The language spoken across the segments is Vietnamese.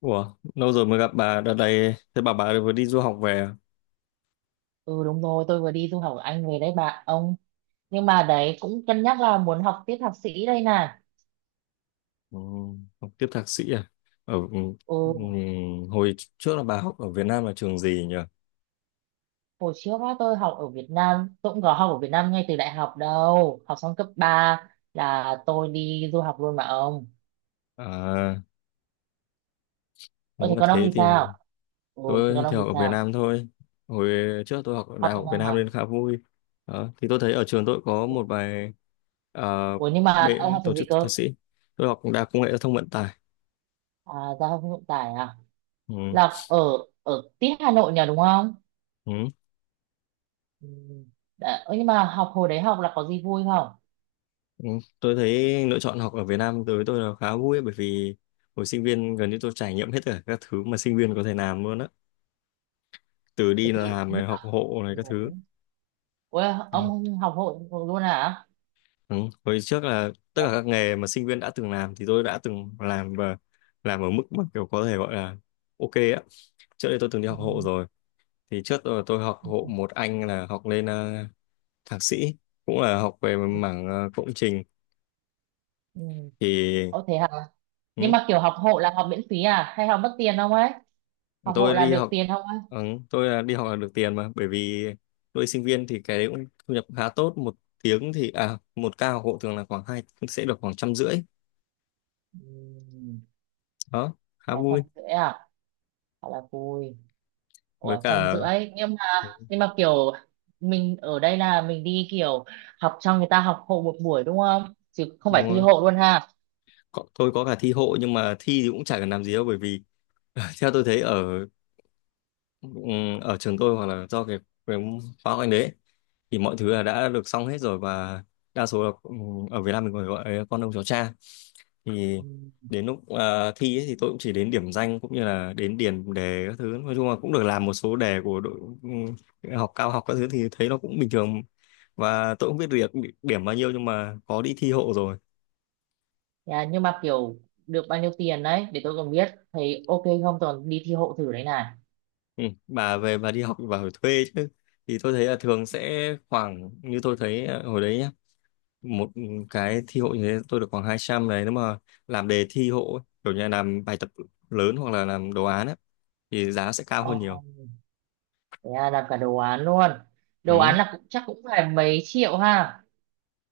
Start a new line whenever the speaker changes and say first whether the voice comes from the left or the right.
left: Ủa, lâu rồi mới gặp bà đợt này thế bà vừa đi du học về à?
right: Ừ đúng rồi, tôi vừa đi du học ở Anh về đấy bạn ông. Nhưng mà đấy cũng cân nhắc là muốn học tiếp thạc sĩ đây nè.
left: Ừ. Học tiếp thạc sĩ à? Ừ. Ừ.
right: Ừ,
left: Hồi trước là bà học ở Việt Nam là trường gì nhỉ?
right: hồi trước á, tôi học ở Việt Nam, tôi cũng có học ở Việt Nam ngay từ đại học đâu. Học xong cấp 3 là tôi đi du học luôn mà ông.
left: À, nếu
right: Ôi thế
left: mà
right: còn ông
left: thế
right: thì
left: thì
right: sao? Ừ, thế
left: tôi
right: còn
left: thì
right: ông thì
left: học ở Việt
right: sao?
left: Nam thôi. Hồi trước tôi học ở
right: Học
left: Đại
right: Việt
left: học Việt
right: Nam
left: Nam
right: à?
left: nên khá vui đó. Thì tôi thấy ở trường tôi có một vài, à,
right: Ủa nhưng mà ông học
left: tổ
right: trường gì
left: chức
right: cơ?
left: thạc sĩ. Tôi học Đại học Công nghệ Giao thông Vận tải.
right: À, giao thông vận tải à?
left: Ừ.
right: Là ở ở tít Hà Nội nhỉ đúng không?
left: Ừ.
right: Ừ. Đã, ơ, nhưng mà hồi đấy học là có gì vui không?
left: Ừ, tôi thấy lựa chọn học ở Việt Nam đối với tôi là khá vui ấy, bởi vì hồi sinh viên gần như tôi trải nghiệm hết tất cả các thứ mà sinh viên có thể làm luôn á, từ đi
right: Thì
left: làm này,
right: nhưng mà
left: học hộ này,
right: ừ,
left: các thứ
right: đấy. Ủa, ông
left: đó.
right: không học hội luôn hả?
left: Ừ. Hồi trước là tất
right: Dạ.
left: cả các nghề mà sinh viên đã từng làm thì tôi đã từng làm, và làm ở mức mà kiểu có thể gọi là ok á. Trước đây tôi từng đi học hộ
right: Ừ.
left: rồi. Thì trước tôi học hộ
right: Ừ.
left: một anh là học lên thạc sĩ, cũng là học về mảng công trình
right: Ừ.
left: thì.
right: Ồ thế hả? Nhưng
left: Ừ.
right: mà kiểu học hộ là học miễn phí à? Hay học mất tiền không ấy? Học hộ
left: Tôi
right: là
left: đi
right: được
left: học,
right: tiền không ấy?
left: ừ, tôi là đi học là được tiền mà, bởi vì tôi sinh viên thì cái đấy cũng thu nhập khá tốt. Một tiếng thì, à, một ca học hộ thường là khoảng hai sẽ được khoảng 150
right: Ừ.
left: đó, khá
right: Dạ, trăm
left: vui.
right: rưỡi à? Thật là vui.
left: Với
right: Ủa, trăm
left: cả.
right: rưỡi. Nhưng mà,
left: Ừ,
right: nhưng mà kiểu mình ở đây là mình đi kiểu học cho người ta học hộ một buổi đúng không? Chứ không phải
left: đúng
right: thi
left: rồi.
right: hộ luôn ha?
left: Có, tôi có cả thi hộ nhưng mà thi thì cũng chả cần làm gì đâu, bởi vì theo tôi thấy ở, ở trường tôi, hoặc là do cái khóa của anh đấy ấy, thì mọi thứ là đã được xong hết rồi, và đa số là, ở Việt Nam mình còn gọi là con ông cháu cha. Thì
right: Ừ.
left: đến lúc, à, thi ấy, thì tôi cũng chỉ đến điểm danh, cũng như là đến điền đề các thứ. Nói chung là cũng được làm một số đề của đội, ừm, học cao học các thứ thì thấy nó cũng bình thường, và tôi cũng biết được điểm bao nhiêu, nhưng mà có đi thi hộ rồi.
right: Dạ, nhưng mà kiểu được bao nhiêu tiền đấy? Để tôi còn biết. Thấy ok không? Tôi còn đi thi hộ thử đấy này.
left: Ừ. Bà về bà đi học thì bà phải thuê chứ. Thì tôi thấy là thường sẽ khoảng, như tôi thấy, à, hồi đấy nhá, một cái thi hộ như thế tôi được khoảng 200 đấy. Nếu mà làm đề thi hộ ấy, kiểu như là làm bài tập lớn hoặc là làm đồ án ấy, thì giá sẽ cao
right: Ồ.
left: hơn nhiều.
right: Thế à, làm cả đồ án luôn, đồ
left: Ừ.
right: án là cũng chắc cũng phải mấy triệu ha.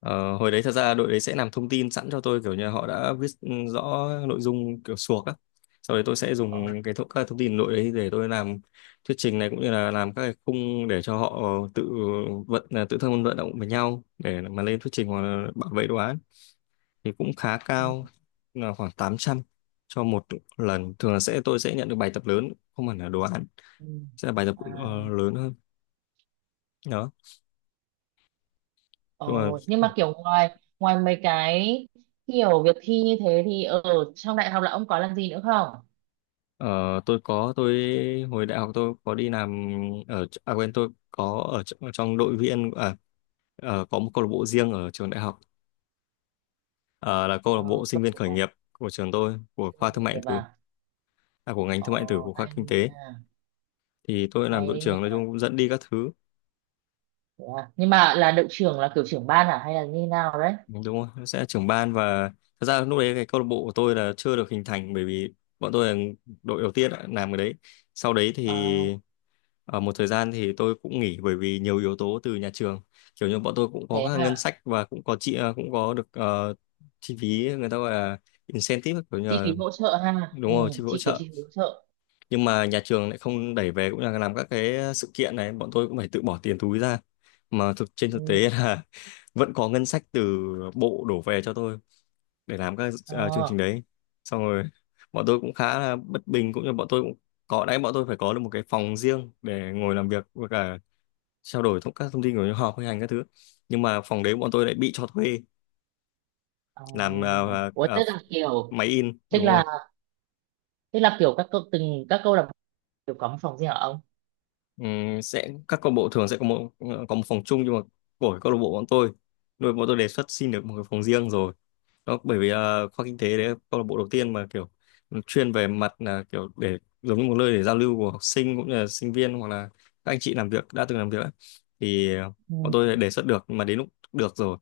left: ờ, Hồi đấy thật ra đội đấy sẽ làm thông tin sẵn cho tôi, kiểu như là họ đã viết rõ nội dung kiểu suộc á. Sau đấy tôi sẽ
right: Ờ,
left: dùng các thông tin đội đấy để tôi làm thuyết trình này, cũng như là làm các cái khung để cho họ tự vận tự thân vận động với nhau để mà lên thuyết trình hoặc là bảo vệ đồ án thì cũng khá
right: ừ,
left: cao, là khoảng 800 cho một lần. Thường là tôi sẽ nhận được bài tập lớn, không hẳn là đồ án,
right: ừ.
left: sẽ là bài tập
right: À,
left: lớn hơn. Đó
right: ờ,
left: chung là.
right: nhưng mà kiểu ngoài ngoài mấy cái kiểu việc thi như thế thì ở trong đại học là ông có làm gì nữa không?
left: Tôi hồi đại học tôi có đi làm ở, à quên, tôi có ở trong đội viên à, có một câu lạc bộ riêng ở trường đại học. Ờ, là câu lạc bộ
right: Ờ,
left: sinh
right: câu lạc
left: viên khởi
right: bộ
left: nghiệp của trường tôi, của
right: sinh
left: khoa
right: viên
left: thương
right: khởi
left: mại điện
right: nghiệp
left: tử.
right: à?
left: À, của ngành
right: Ờ,
left: thương mại điện tử của khoa
right: hay
left: kinh tế.
right: nha.
left: Thì tôi làm
right: Hay
left: đội
right: đấy nha.
left: trưởng, nói chung cũng dẫn đi các thứ.
right: Thế à. Nhưng mà là đội trưởng là kiểu trưởng ban à hay là như nào đấy?
left: Đúng rồi, nó sẽ là trưởng ban. Và thật ra lúc đấy cái câu lạc bộ của tôi là chưa được hình thành, bởi vì bọn tôi là đội đầu tiên đã làm cái đấy. Sau đấy
right: Ờ,
left: thì ở một thời gian thì tôi cũng nghỉ, bởi vì nhiều yếu tố từ nhà trường. Kiểu như bọn tôi cũng có
right: thế
left: các ngân
right: à.
left: sách và cũng có được chi phí, người ta gọi là incentive, kiểu như
right: Chi
left: là.
right: phí hỗ trợ ha.
left: Đúng
right: Ừ,
left: rồi, chi phí hỗ
right: kiểu
left: trợ.
right: chi phí hỗ trợ.
left: Nhưng mà nhà trường lại không đẩy về, cũng là làm các cái sự kiện này bọn tôi cũng phải tự bỏ tiền túi ra, mà thực trên thực
right: Ừ.
left: tế là vẫn có ngân sách từ bộ đổ về cho tôi để làm các chương
right: Ờ.
left: trình đấy. Xong rồi, bọn tôi cũng khá là bất bình, cũng như bọn tôi cũng có đấy, bọn tôi phải có được một cái phòng riêng để ngồi làm việc với cả trao đổi các thông tin của những họp hay hành các thứ. Nhưng mà phòng đấy bọn tôi lại bị cho thuê
right: Ờ,
left: làm
right: ủa
left: máy in.
right: tức
left: Đúng rồi.
right: là tức là kiểu các câu từng các câu lạc bộ đều có một phòng riêng hả ông?
left: Sẽ Các câu lạc bộ thường sẽ có có một phòng chung. Nhưng mà của câu lạc bộ bọn tôi nuôi, bọn tôi đề xuất xin được một cái phòng riêng rồi. Đó, bởi vì khoa kinh tế đấy là câu lạc bộ đầu tiên mà kiểu chuyên về mặt là kiểu để giống như một nơi để giao lưu của học sinh, cũng như là sinh viên hoặc là các anh chị làm việc đã từng làm việc ấy. Thì bọn
right: Ừ.
left: tôi đã đề xuất được nhưng mà đến lúc được rồi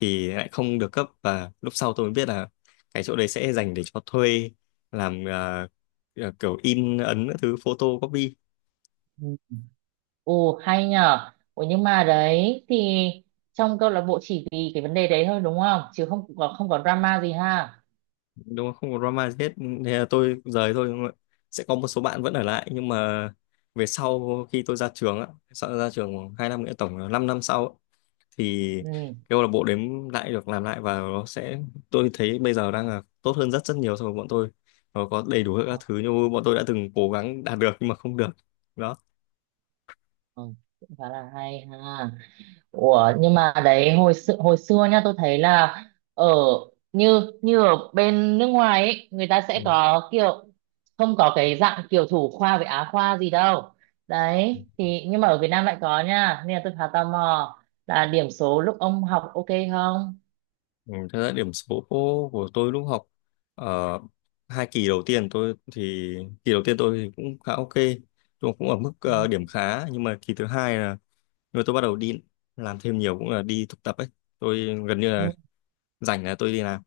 left: thì lại không được cấp, và lúc sau tôi mới biết là cái chỗ đấy sẽ dành để cho thuê làm kiểu in ấn các thứ, photo copy.
right: Ừ. Ồ hay nhờ, ủa nhưng mà đấy thì trong câu lạc bộ chỉ vì cái vấn đề đấy thôi đúng không, chứ không có drama gì ha?
left: Đúng không, không có drama gì hết. Thế là tôi rời thôi, đúng không ạ? Sẽ có một số bạn vẫn ở lại, nhưng mà về sau khi tôi ra trường á, sau ra trường khoảng 2 năm nữa, tổng là 5 năm sau á, thì
right: Ừ.
left: cái câu lạc bộ đếm lại được làm lại, và nó sẽ tôi thấy bây giờ đang là tốt hơn rất rất nhiều so với bọn tôi. Nó có đầy đủ
right: Ờ,
left: các thứ như bọn tôi đã từng cố gắng đạt được nhưng mà không được đó.
right: ờ, cũng khá là hay ha. Ủa nhưng mà đấy hồi xưa nha, tôi thấy là ở như như ở bên nước ngoài ấy, người ta sẽ có kiểu không có cái dạng kiểu thủ khoa với á khoa gì đâu, đấy thì nhưng mà ở Việt Nam lại có nha, nên là tôi khá tò mò là điểm số lúc ông học ok không?
left: Ừ, thật ra điểm số của tôi lúc học ở hai kỳ đầu tiên, tôi thì kỳ đầu tiên tôi thì cũng khá ok, tôi cũng ở mức điểm
right: Ừ,
left: khá. Nhưng mà kỳ thứ hai là, nhưng mà tôi bắt đầu đi làm thêm nhiều, cũng là đi thực tập ấy, tôi gần như là
right: ừ,
left: rảnh là tôi đi làm.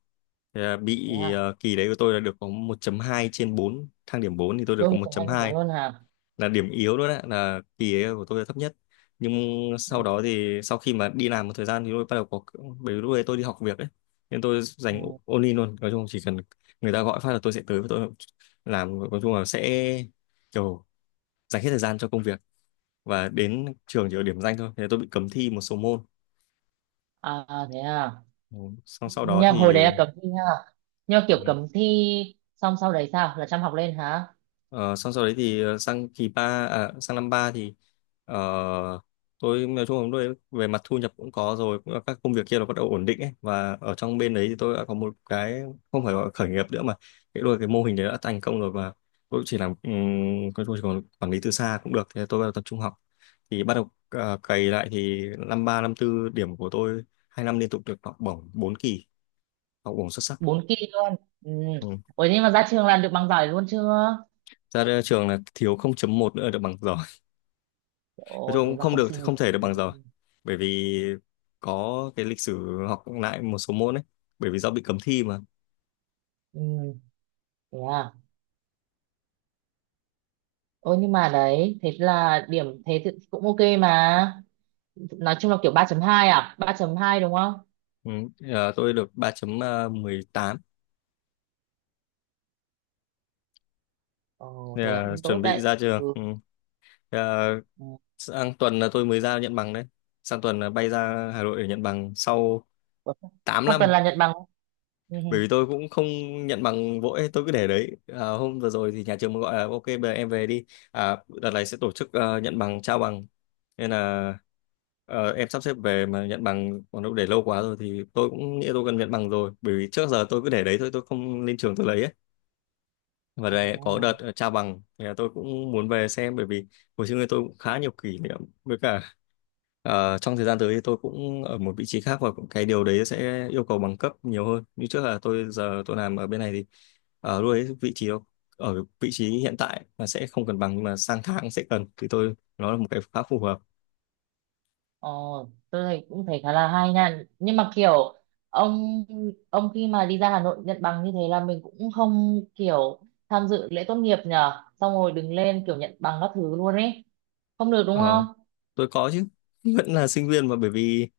left: Thì là
right: thế
left: bị,
right: à.
left: kỳ đấy của tôi là được có một chấm hai trên bốn, thang điểm 4 thì tôi được
right: Ôi
left: có
right: một
left: một
right: hai
left: chấm
right: bốn
left: hai,
right: luôn hả?
left: là điểm yếu luôn đấy, là kỳ ấy của tôi là thấp nhất. Nhưng
right: Ừ,
left: sau đó thì, sau khi mà đi làm một thời gian, thì tôi bắt đầu có, bởi vì lúc đấy tôi đi học việc ấy nên tôi dành
right: ừ.
left: only luôn, nói chung chỉ cần người ta gọi phát là tôi sẽ tới và tôi làm, nói chung là sẽ kiểu dành hết thời gian cho công việc, và đến trường chỉ ở điểm danh thôi, thế tôi bị cấm thi một số môn.
right: À à, thế à.
left: Ừ. xong sau đó
right: Nhưng hồi đấy
left: thì
right: là cấm thi ha. Nhưng mà kiểu
left: ừ,
right: cấm thi xong sau đấy sao, là chăm học lên hả?
left: Ờ, Xong sau đấy thì, sang năm ba thì ờ, tôi nói chung là tôi về mặt thu nhập cũng có rồi, cũng là các công việc kia nó bắt đầu ổn định ấy, và ở trong bên đấy thì tôi đã có một cái không phải gọi là khởi nghiệp nữa, mà cái đôi cái mô hình đấy đã thành công rồi. Và tôi chỉ làm, tôi chỉ còn quản lý từ xa cũng được, thì tôi bắt đầu tập trung học. Thì bắt đầu, à, cày lại thì năm ba, năm tư điểm của tôi hai năm liên tục được học bổng 4 kỳ, học bổng xuất sắc.
right: 4 kỳ luôn. Ừ.
left: Ừ.
right: Ủa nhưng mà ra trường làm được bằng giỏi luôn chưa?
left: Ra đây trường là thiếu 0,1 nữa là được bằng giỏi. Nói
right: Ồ
left: chung
right: thế
left: cũng
right: mà
left: không
right: không
left: được,
right: xin nghỉ.
left: không thể được bằng giờ, bởi vì có cái lịch sử học lại một số môn ấy, bởi vì do bị cấm thi mà.
right: Ừ. Thế à. Ôi nhưng mà đấy thế là điểm thế thì cũng ok mà, nói chung là kiểu 3,2 à, 3,2 đúng không?
left: Ừ. Tôi được 3,18.
right: Ồ
left: Thế
right: thế
left: là
right: cũng
left: chuẩn
right: tốt
left: bị
right: đấy.
left: ra trường.
right: Ừ.
left: Ừ. Thế là
right: Ừ.
left: sang tuần là tôi mới ra nhận bằng đấy, sang tuần là bay ra Hà Nội để nhận bằng sau
right: Ủa,
left: tám
right: sắp tuần
left: năm
right: là nhận bằng. Ừ. Ừ.
left: bởi vì tôi cũng không nhận bằng vội, tôi cứ để đấy. À, hôm vừa rồi thì nhà trường mới gọi là ok bây giờ em về đi. À, đợt này sẽ tổ chức, nhận bằng, trao bằng, nên là em sắp xếp về mà nhận bằng, còn đâu để lâu quá rồi thì tôi cũng nghĩ tôi cần nhận bằng rồi, bởi vì trước giờ tôi cứ để đấy thôi, tôi không lên trường tôi lấy ấy, và
right: À, thế
left: đây có đợt
right: à.
left: trao bằng thì là tôi cũng muốn về xem, bởi vì hồi xưa tôi cũng khá nhiều kỷ niệm. Với cả. Ờ, trong thời gian tới thì tôi cũng ở một vị trí khác, và cái điều đấy sẽ yêu cầu bằng cấp nhiều hơn. Như trước là tôi giờ tôi làm ở bên này thì, ở lúc đấy vị trí đó, ở vị trí hiện tại là sẽ không cần bằng, nhưng mà sang tháng sẽ cần, thì tôi nó là một cái khá phù hợp.
right: Ờ, tôi thấy cũng khá là hay nha, nhưng mà kiểu ông, khi mà đi ra Hà Nội nhận bằng như thế là mình cũng không kiểu tham dự lễ tốt nghiệp nhờ xong rồi đứng lên kiểu nhận bằng các thứ luôn ấy, không được đúng
left: Ờ.
right: không?
left: Tôi có chứ, vẫn là sinh viên mà, bởi vì,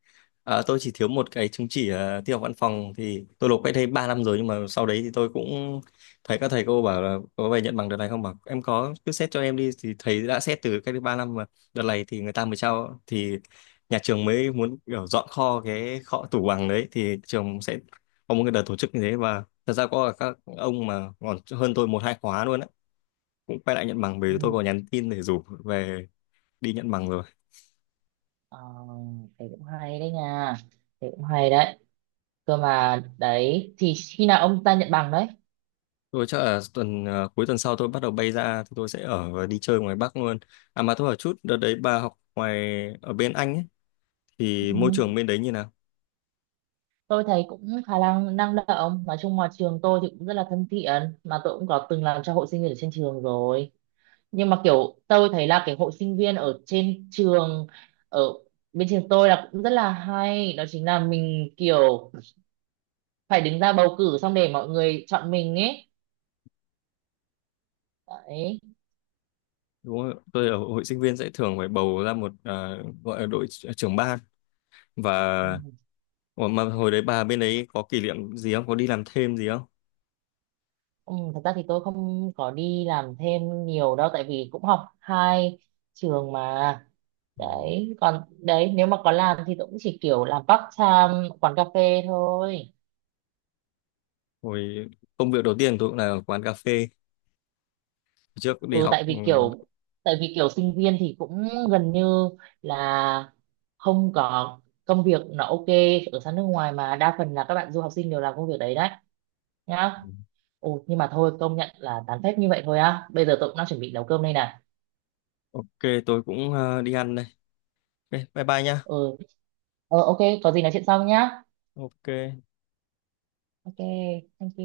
left: à, tôi chỉ thiếu một cái chứng chỉ, à, tin học văn phòng thì tôi nộp cách đây 3 năm rồi, nhưng mà sau đấy thì tôi cũng thấy các thầy cô bảo là có về nhận bằng đợt này không, bảo em có cứ xét cho em đi, thì thầy đã xét từ cách đây 3 năm mà đợt này thì người ta mới trao, thì nhà trường mới muốn kiểu dọn kho, cái kho tủ bằng đấy thì trường sẽ có một cái đợt tổ chức như thế. Và thật ra có các ông mà còn hơn tôi một hai khóa luôn á, cũng quay lại nhận bằng, bởi vì tôi
right: Ừ.
left: có nhắn tin để rủ về đi nhận bằng rồi.
right: Ờ, thế cũng hay đấy nha, thế cũng hay đấy. Cơ mà đấy thì khi nào ông ta nhận bằng đấy?
left: Tôi chắc là cuối tuần sau tôi bắt đầu bay ra, thì tôi sẽ ở và đi chơi ngoài Bắc luôn. À mà tôi hỏi chút, đợt đấy bà học ngoài, ở bên Anh ấy, thì
right: Ừ.
left: môi trường bên đấy như nào?
right: Tôi thấy cũng khá là năng động, nói chung là trường tôi thì cũng rất là thân thiện, mà tôi cũng có từng làm cho hội sinh viên ở trên trường rồi, nhưng mà kiểu tôi thấy là cái hội sinh viên ở trên trường ở bên trường tôi là cũng rất là hay, đó chính là mình kiểu phải đứng ra bầu cử xong để mọi người chọn mình ấy đấy.
left: Đúng không? Tôi ở hội sinh viên sẽ thường phải bầu ra một, à, gọi là trưởng ban và.
right: Ừ.
left: Ủa, mà hồi đấy bà bên đấy có kỷ niệm gì không? Có đi làm thêm gì không?
right: Ừ, thật ra thì tôi không có đi làm thêm nhiều đâu tại vì cũng học hai trường mà.
left: Ừ.
right: Đấy còn đấy, nếu mà có làm thì tôi cũng chỉ kiểu làm part time quán cà phê thôi.
left: Hồi, công việc đầu tiên tôi cũng là ở quán cà phê. Trước đi
right: Ừ,
left: học,
right: tại vì kiểu sinh viên thì cũng gần như là không có công việc nó ok, ở sang nước ngoài mà đa phần là các bạn du học sinh đều làm công việc đấy đấy nhá. Ồ, nhưng mà thôi công nhận là tán phép như vậy thôi á, bây giờ tôi cũng đang chuẩn bị nấu cơm đây nè.
left: ok, tôi cũng, à, đi ăn đây. Ok, bye bye nha.
right: Ừ, ờ ok, có gì nói chuyện sau nhá.
left: Ok.
right: Ok, thank you.